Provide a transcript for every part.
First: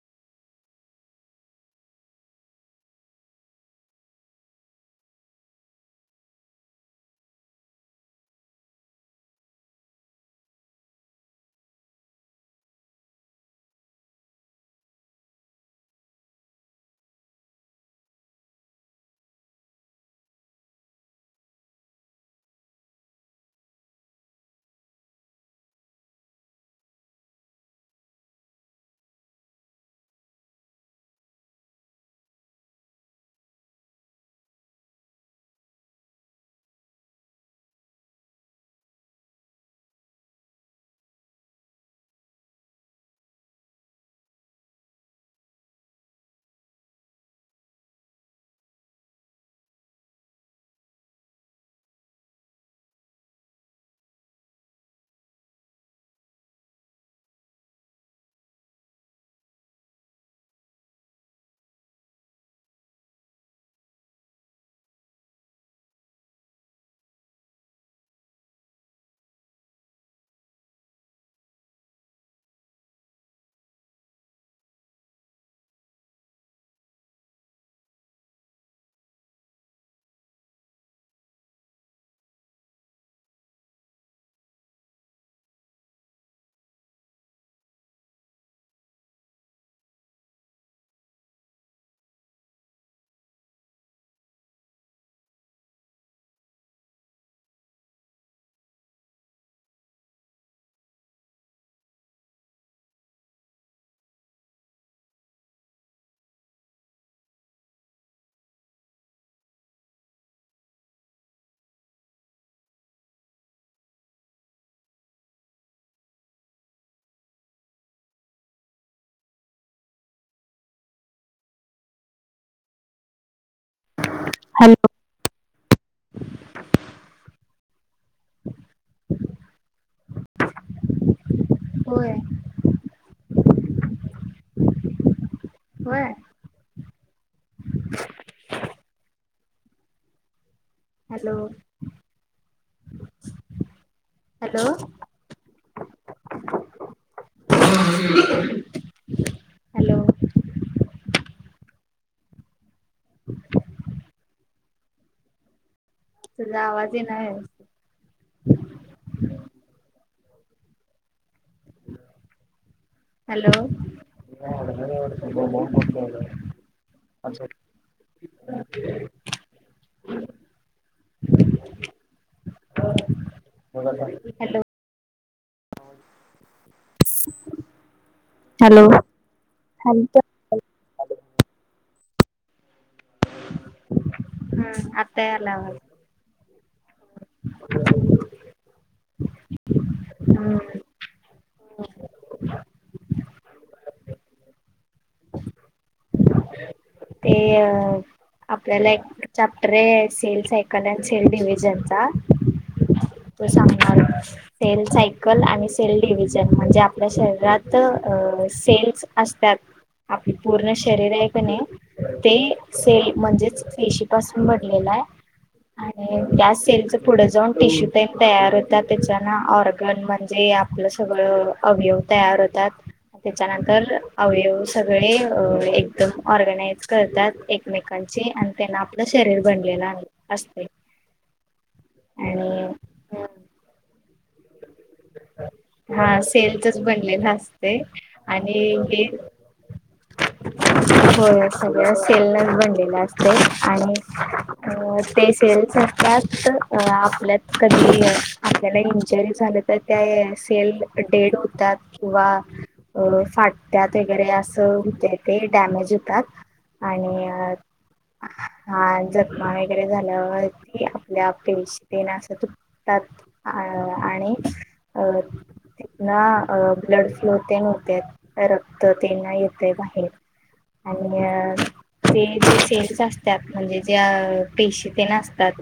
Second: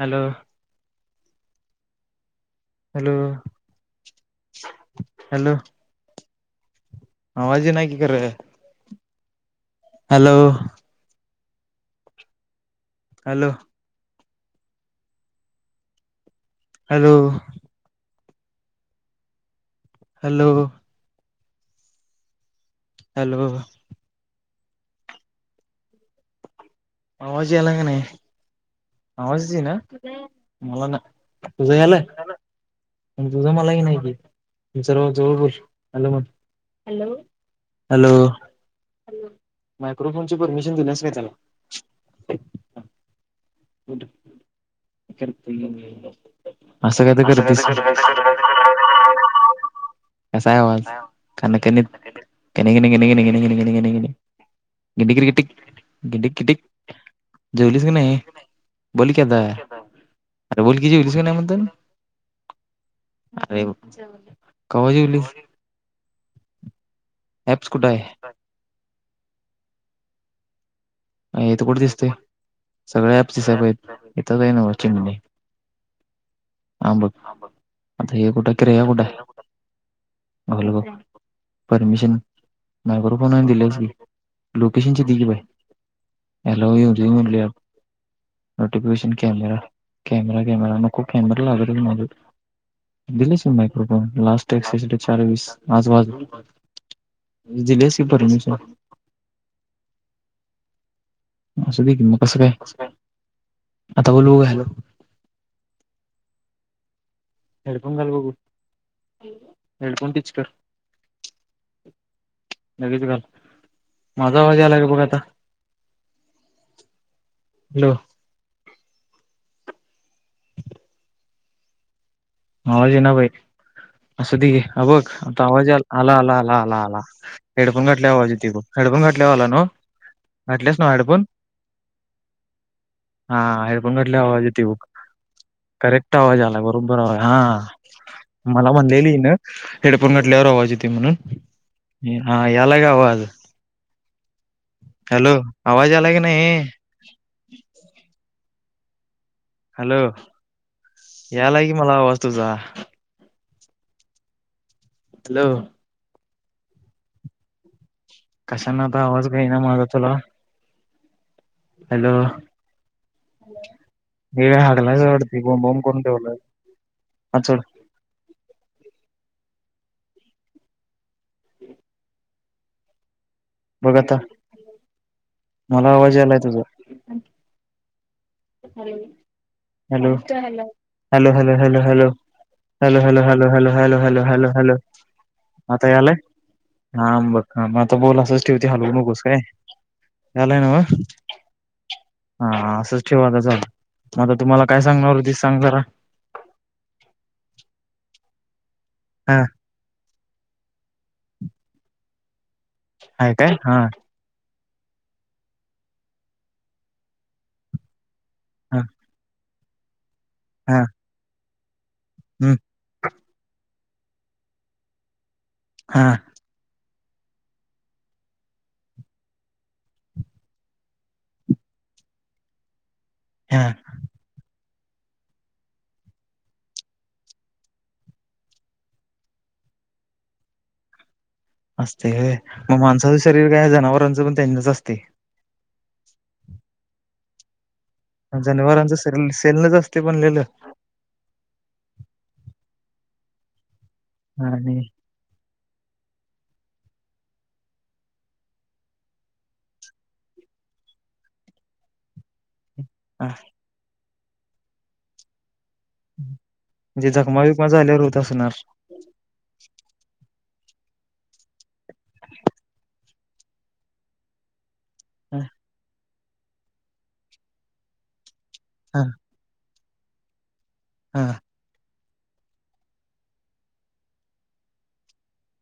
Hello hello hello हवाजी नाकीी करे hello hello hello hello hello मावाज येलांग नाही आवाजची ना मला ना तुझं आला तुझा मलाही नाही सर् जवळ बोल हॅलो म्हॅलो हॅलो मायक्रोफोनची परमिशन दिण्याच नाही त्याला होठ असं कात कस आहेक णेणेणेणे गिंडि किट गिंड किट जेवलीस की नाही बोल कता अरे बोल कि जेलीस का नाही मणद अरे कवजवली अप्स कुडा आहे येत कठ दिसते सगळ्या ॲप दिसप येेतच आहे नव चिं मुणे आंबं आता हे कुठ कि र कुठ बोल ब परमिशन नाही करू फोन दिलेच गी लोकेशनची त की बाय हॅलो योज मल नोटफिकेशन कॅमरा कॅमेरा कॅमेरा नक कॅमरा लागर मा दिलेश मायक्रोफोन लास्ट एक्ससाठी चार वीस आज वाज दिलेस परमेश्वर असं ब मग कसं काय काय आता बोल का हॅलो हेडफोन घाल बघू हेडफोन टिच कर लगेच घल माझा आवाज आला ग बघ आता हॅलो आवाज ऐना भाई असुदे घे, हॅलो. अ बघ आता आवाज आला आला आला आला आला हेडफोन घटल्याव आवाज एतुय बघ, हेडफोन घातटल्याव आला नव, घातल्यास ना हेडफोन होय हा हेडफोन घातलेव आवाज येतय बघ, होय करेक्ट आवाज आलाय, बरोबर आवाज हा,, मला म्हणलेली हीनं,, हेडफोन घातल्यावर आवाजऽऽ हॅलो हा, यालाय काय आवाज हॅलो हॅलो आवाज आलाय का नाहीऽऽ हॅलो,, यालाय कि मला आवाज तुजा हॅलो तूजा आवाज ईना कशांना आता,, आवाज का ई ना माझा तुला हॅलो हे काय हागलायस हॅलो,,, वाटतं बोंब बोंब करून ठेवलाय हा सोड भ अच्छा [inaudible] बघ आता बर मला आवाज यालाय तुझा. हॅलो. ह hello, hello, hello, hello hello hello hello hello hello hello hello hello हम्म आता यायला आवाज आता यालाय हांम बघ,,, म आता बोल असंच ठेव ते हलवू नकोस काय, यालाय हम्म ना नव हा असंच ठेव आता,, तू मला काय सांगणार हुतीस सांग जरा? ते, अ आपल्याला एक हा चॅप्टर या,, cell cycle and sale division चा. आहे तू काय हा सांगणार होतास सेल सायकल आणि सेल डिव्हजन म्हणजे आपल्या शरीरात अंं हा सेल्स असत्यात आपलं पूर्ण हा शरीर आहे की नाई, ते हम्म सेल म्हणजेच पेशी पासून बनलेला या, हा आणि त्या सेलच पुढं जाऊन टिश्यू पेन तयार होत त्याच्या न ऑर्गन म्हणजे आपलं सगळं अवयव तयार होतात,,, हा त्याच्यानंतर अवयव सगळे एकदम ऑर्गनाइज करतात एकमेकांची,, आणि त्यांन आपलं शरीर बनलेलं असतय असतय व्हय मग माणसाचं शरीर काय जनावरांचं पण त्यांचच असतय. हा सेल चच बनलेल, असं जनावरांच शरीर सेल नच असतय बनलेलं? होय सगळं सेलच बन लेले असतय आणि ते सेल्स असत्यात अ आपल्यात कधी आपल्याला इंजूरी झाल्या तर त्या सेल डेड होतात किंवा अ फाटत्यात वगैरे असं हुतय ते, डॅमेज होतात म्हणजे आणि जखमा विकमा झाल्यावर होत असणार हा,, जखमा वगैरे झाल्यावर ती आपल्या पेशी तेना असं चुकतात अ आणि अ हा ते ना ब्लड फ्लो ते होण्यात. रक्त हा तेना येत या बाहेर हा आणिऽऽ ते जे सेल्च असत्यात,, म्हणजे जे पेशी ते न असतात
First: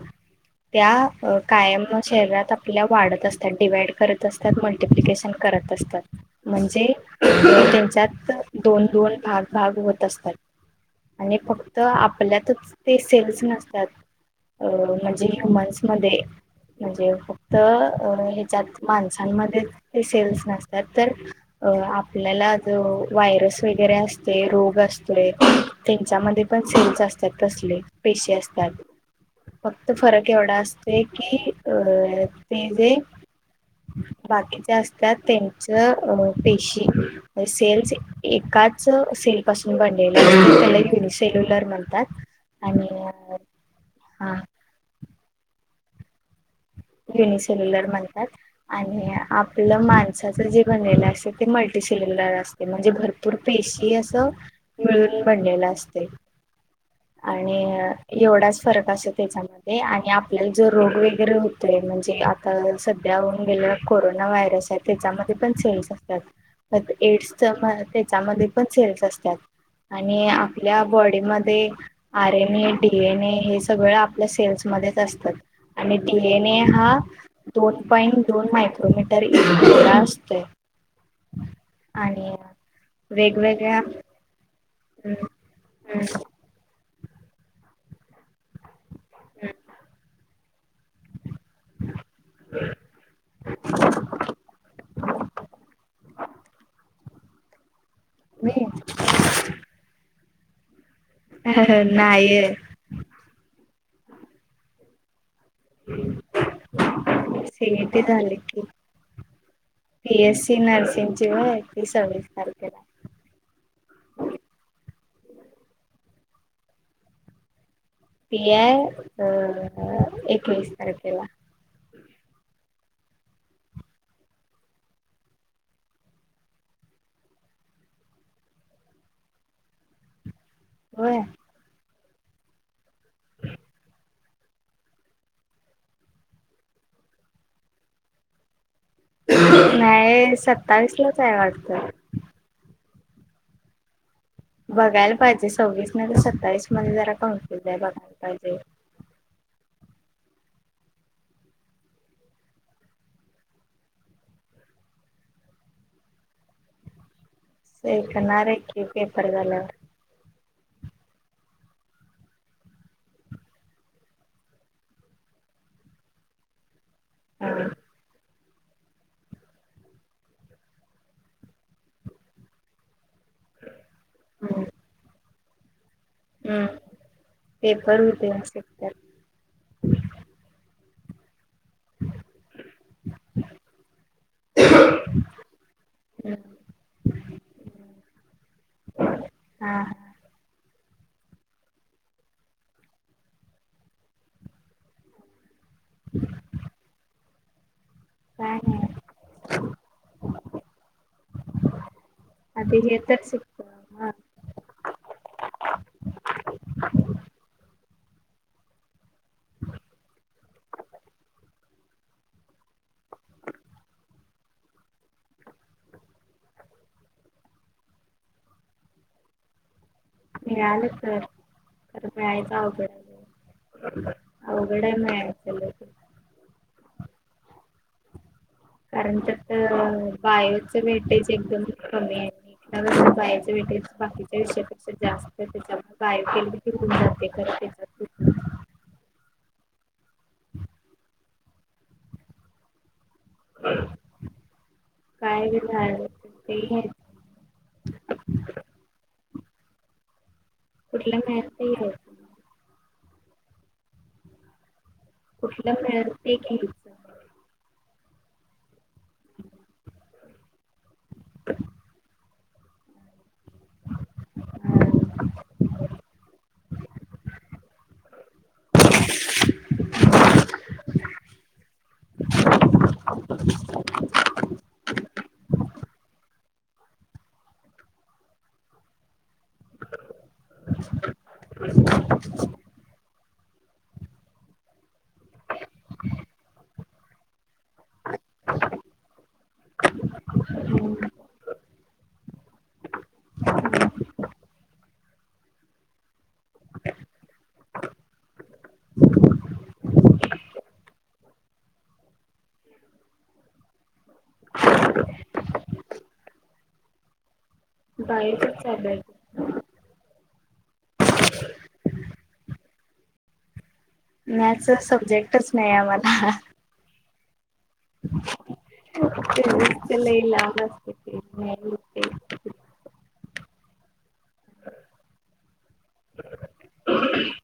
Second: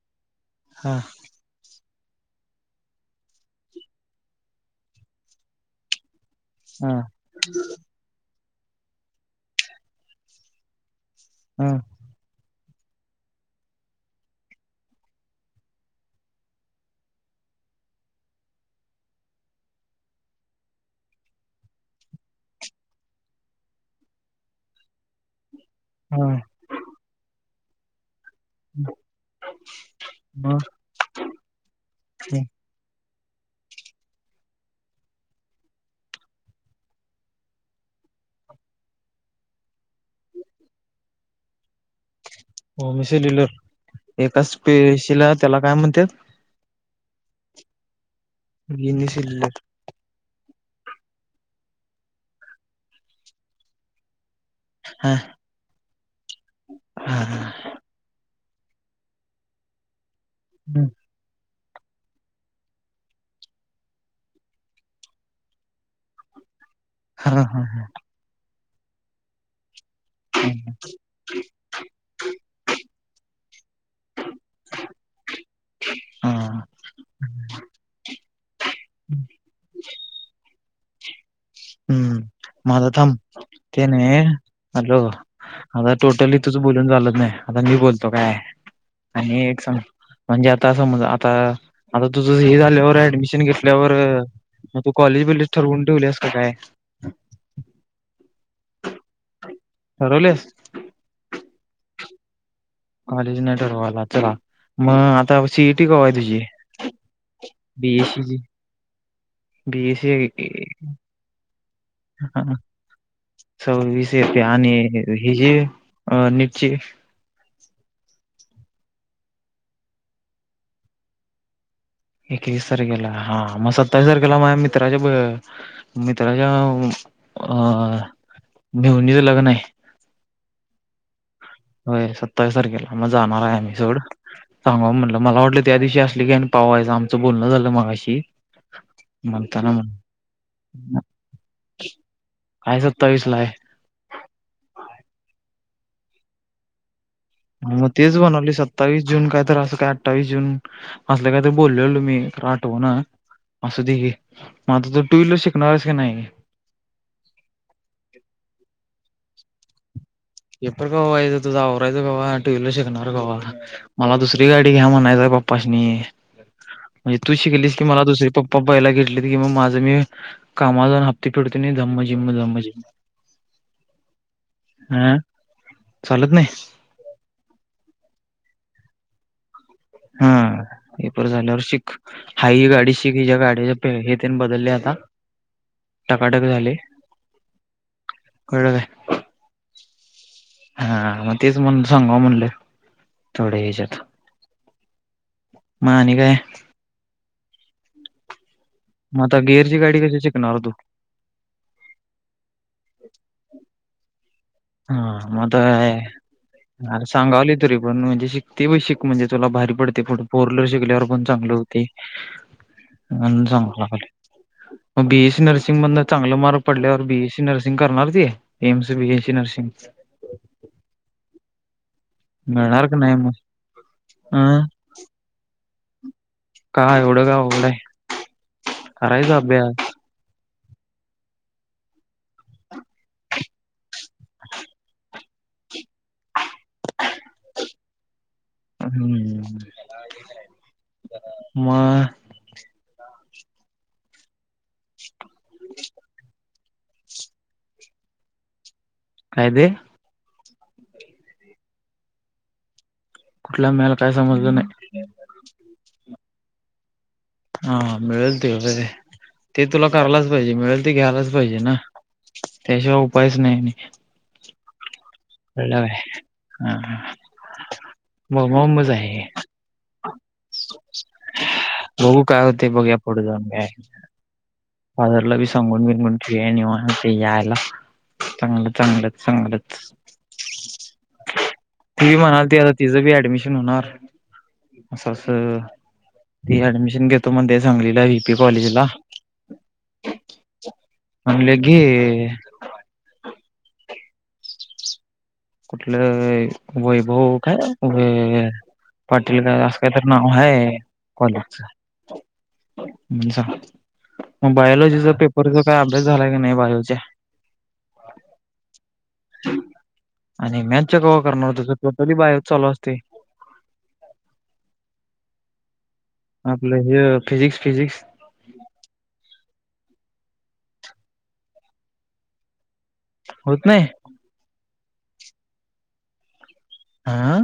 त्या,, हा अ कायम शरीरात आपल्या वाढत असतात डिवाइड करत असतात मल्टिप्लिकेशन करत असतात म्हणजे हा त्यांच्यात दोन दोन भाग भाग होत असतात आणि फक्त आपल्यातच ते सेल्स नसतात अ म्हणजे ह्युमन्स मध्ये म्हणजे फक्त अ ह्याच्यात माणसांमध्ये ते सेल्स नसतात तर आपल्याला ज वायरस वल व असते रोग असतो त्यांच्या हा मध्ये पण सेल्स असतात तसले. पेशी असतात. फक्त फरक एवढा असते की अं ते जे बाकीच्या असतात त्यांच्या पेशी सेल्स एका एकाच सेल पासून बसलेल्या असतात त्या सेलुलर म्हणतात. आणि हो सेल्युलर हा एकाच पेशीला त्याला काय म्हणतात? युनिसेल्युलर म्हणतात आणि गिनीशिल्ल आपलं माणसा जे बनलेलं असत ते मल्टीसेलुलर असते म्हणजे भरपूर पेशी असंत. हा मिळून बनलेला असते हा आणि एवढाच फरक असो त्याच्यामध्ये आणि आपल्याला जो हा रोग वगैरे हो म्हणजे आता सध्या होऊन गेलेला कोरोना व्हायरस आहे त्याच्यामध्ये पण सेल्स असतात. एड्स हा हा त्याच्यामध्ये पण सेल्स असतात. आणि आपल्या बॉडी मध्ये R. N. A., D. N. A. हे सगळ आपल्या सेल्समध्येध्येच असतात. आणि डी. एन. ए हा दोन पॉइंट दोन मायक्रोमीटर इतका असतोय. हम्म आणि माझथम वेगवेगळ्या तेने हॅलो आता टोटली तूझ बोलून झालत नाही आता मी बोलतो काय. आणि एक सग म्हणजे आता समज आता आता तुझं हे झाल्यावर ऍडमिशन घेतल्यावर मग तू कॉलेज बिलेज ठरवून ठेवलीस काय नाय. मी ठरवलेस. नाहीय. कॉलेज न ठरवायला चला मग आता सी ई टी कवा आहे तुझी? सीएटी बीएससी झाले ची की. बी बीएससी एस सी नर्सिंगची आहे ती सव्वीस तारखेला आहे. स विषयेत आणि हि जी अ नीटची. पी आय एकवीस तारखेला. एकवीस तारखेला हा मग सत्तावीस तारखेला माझ्या मित्राच्या मित्राच्या अ मेहुनीच लग्न आहे. होय होय सत्तावीसारखेला मग जाणार आहे आम्ही सोड सांगा म्हटलं मला वाटलं त्या दिवशी असली की आणि पावा. आमचं बोलण झालं मगाशी. मणताना नाही सत्तावीस लाच आहे वाटतं कायच सतावीसलाय बघायला पाहिजे सव्वीस न तर सत्तावीस मध्ये जरा कन्फ्युज आहे मग बघायला तेच बनवले सत्तावीस जून काय तर अस का अठ्ठावीस जून असल्या कायतरी बोललेल मी आठव ना. असं देे म आता तर टू व्हीलर शिकणारस की नाही शिकणार आहे की पेपर झाल्यावर. हे पेपर ग तूझारायचं कवा टू वहीलर शिकणार कवा मला दुसरी गाडी घ्या म्हणायचं. पप्पा म्हणजे तू हा शिकलीस की मला दुसरी पप्पा प्पपाहिला घेतलेली की मग माझं मी कामा जाऊन हप्ते फिडते नाही ध्म जिम्मधम्म जिम्म हम्म हां हम्म पेपर होऊ दे. हा हे पेपर झाल्यावर शिक हाय ही गाडी शिक, हिच्या गाडीच्या हे तेन बदललय आता हम्म टकाटक झालय कळलं काय? हा हा हा मग तेच म्हनुन, सांगाव म्हणल थोड हेच्यात म आणि काय? काय? नाही मग आता गिअरची गाडी कशी शिकणार तू? [unintelligible] हा मग आता अरे सांगावली तरी पण म्हणजे शिक ते बी शिक म्हणजे तुला भारी पडतय, पुढं फोर व्हीलर शिकल्यावर पण चांगल होतय अन चांगल लागलय. मग बी एस सी नर्सिंग मधन चांगलं मार्क पडल्यावर बी एस सी नर्सिंग करणार, ती M C B A C nursing Ichalkaranji मिळालं तर आता मिळायचं मिळणार का नाही मग अवघड हाय, अ अवघड हाय मिळायचं लई का एवढं काय अवघड हाय? कारण त्यात बायोच अ मेटेज? एकदम कमी आहे, त्यापेक्षा बायोच वेटेज बाकीच्या विषयापेक्षा जास्त हाय तेच्यामुळ हां ते बी करतेच करते. हम्म. [unintelligible] म अ. काय बी नाय? ते [unintelligible] काय ते? कुठल काय असतय की रे? कुठला मिळाला काय समजलं नाही. [unintelligible] हा मिळेल ते. ते तुला करायलाच पाहिजे, मिळेल ते घ्यायलाच पाहिजे ना. त्याशिवाय उपायच नाही म हा मग मम्मच आहे बघू काय होते बघूया पुढे जाऊन काय हे नीवांत [unintelligible] चांगलं चांगल चांगलच ती बी म्हणाल, ती आता तिचं बी ऍडमिशन होणार असं अस ती ऍडमिशन घेतो म्हणते, सांगलीला वी पी कॉलेजला म्हणल घे अ. [inaudible] कुठलं वैभव काय वै? पाटील का असं काय तरी नाव हाय कॉलेजच? म्हां मग बायोलॉजीचा पेपरचा काय अभ्यास झालाय काय नाही बायोचा? बाहेरच चाललोय आता आणि मॅथचा कवा करणार? तुझ टोटली बायो च चालू असतय. मॅथस सब्जेक्टच नाही आम्हाला आपलं हे फिजिक्स फिजिक्स [unintelligible] ते लइ लांब असतय. होत नाही. [unintelligible] हा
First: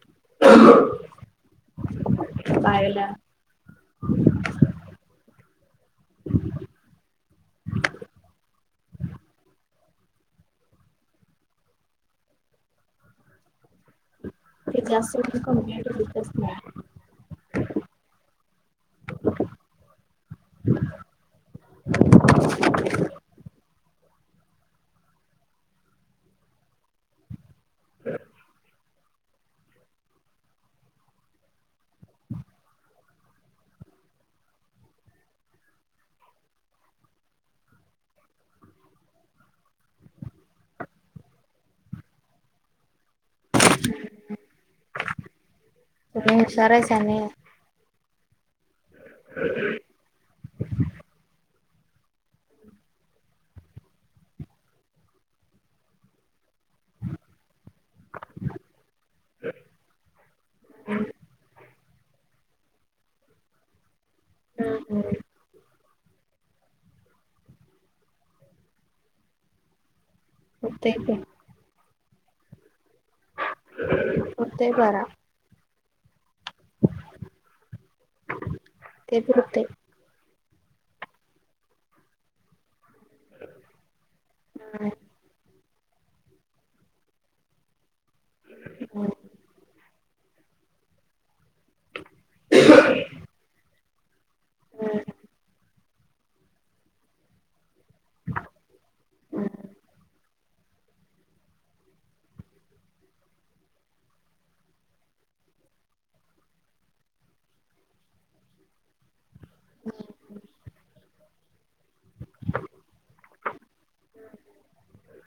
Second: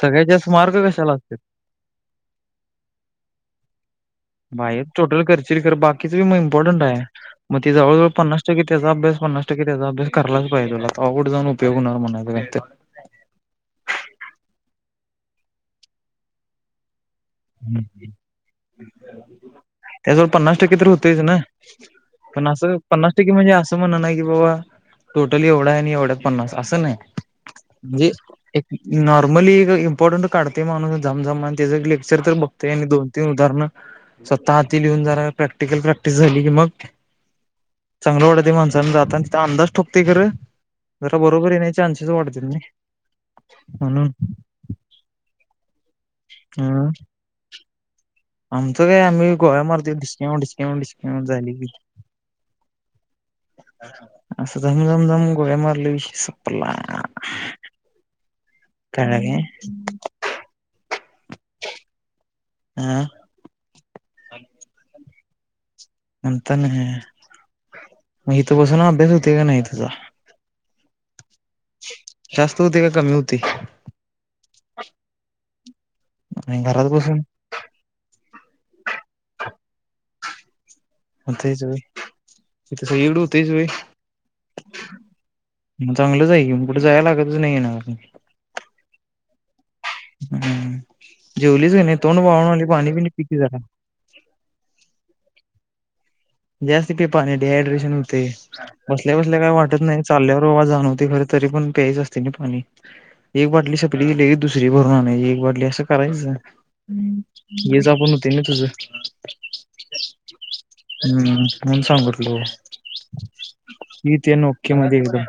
सगळ्यात जास्त मार्क कशाला असत्यात? बायोला [inaudible] बायोत टोटल करशील खरं! बाकीच बी म इम्पॉर्टंट हाय मग, ते जवळजवळ पन्नास टक्के त्याचा अभ्यास पन्नास टक्के त्याचा अभ्यास करायलाच पाहिजे, आता पुढं जाऊन उपयोग व्हणार म्हणालेत ते जास्त करून कंप्लीटच होत नाही. तर. त्याजवळ पन्नास टक्के तर होतेच ना पण असं पन्नास टक्के म्हणजे असं म्हण नाही की, बाबा टोटल एवढा हाय आणि एवढ्यात पन्नास असं नाही. म्हणजे एक नॉर्मली इम्पॉर्टंट काढते माणूस जमझम आणि ते ज र तर बघतय आणि दोन तीन उदाहरणं स्वतः हाती लिहून जाणार प्रॅक्टिकल प्रॅक्टिस झाली की मग चांगल्या वाढती माणसाांने जात ते अंदाज ठोकते खरं. जरा बरोबर येण्याचे चान्सेस वाढतील नाय. म्हणून. मग हुशार अ हायस नाही. आमचं काय आम्ही गोळ्या मारतुय डिस्काउंट डिस्काउंट डिस्काउंट झाली कि. [inaudible] असं धमझमझम गोळ्या मारले विषय संपला. कळाल. हम. हा ह. नाःई तर नाःई मग इथ बसून अभ्यास होतोय का नाही तुझा. तेचय. जास्त होतुय का कमी होतुय. होतय बरा आणि घरात बसून. ते हुतुय. हुतुयच व्हय इथ सगळीकडे तेच हुतुयच व्हय. चांगलंच आहे की, म कुठ जायाला लागतच नाहीना. हो. हम्म जेवलीच का नाही तोंड वाळुन आली पाणी बिनी पि की जरा. हम्. जास्त पे पाणी डिहायड्रेशन होतय बसल्या बसल्या काय वाटत नाही चालल्यावरवा जाणवते खरं तरी पण प्यायच असते ना पाणी. एक बाटली सपली लगीच दुसरी भरून आनायची एक बाटली असं करायच. हम्म, लयच अभ्यास होतय ना तुझ. हम्म, म्हणून सांगितलो, मी तेन ओके मध्ये एकदम.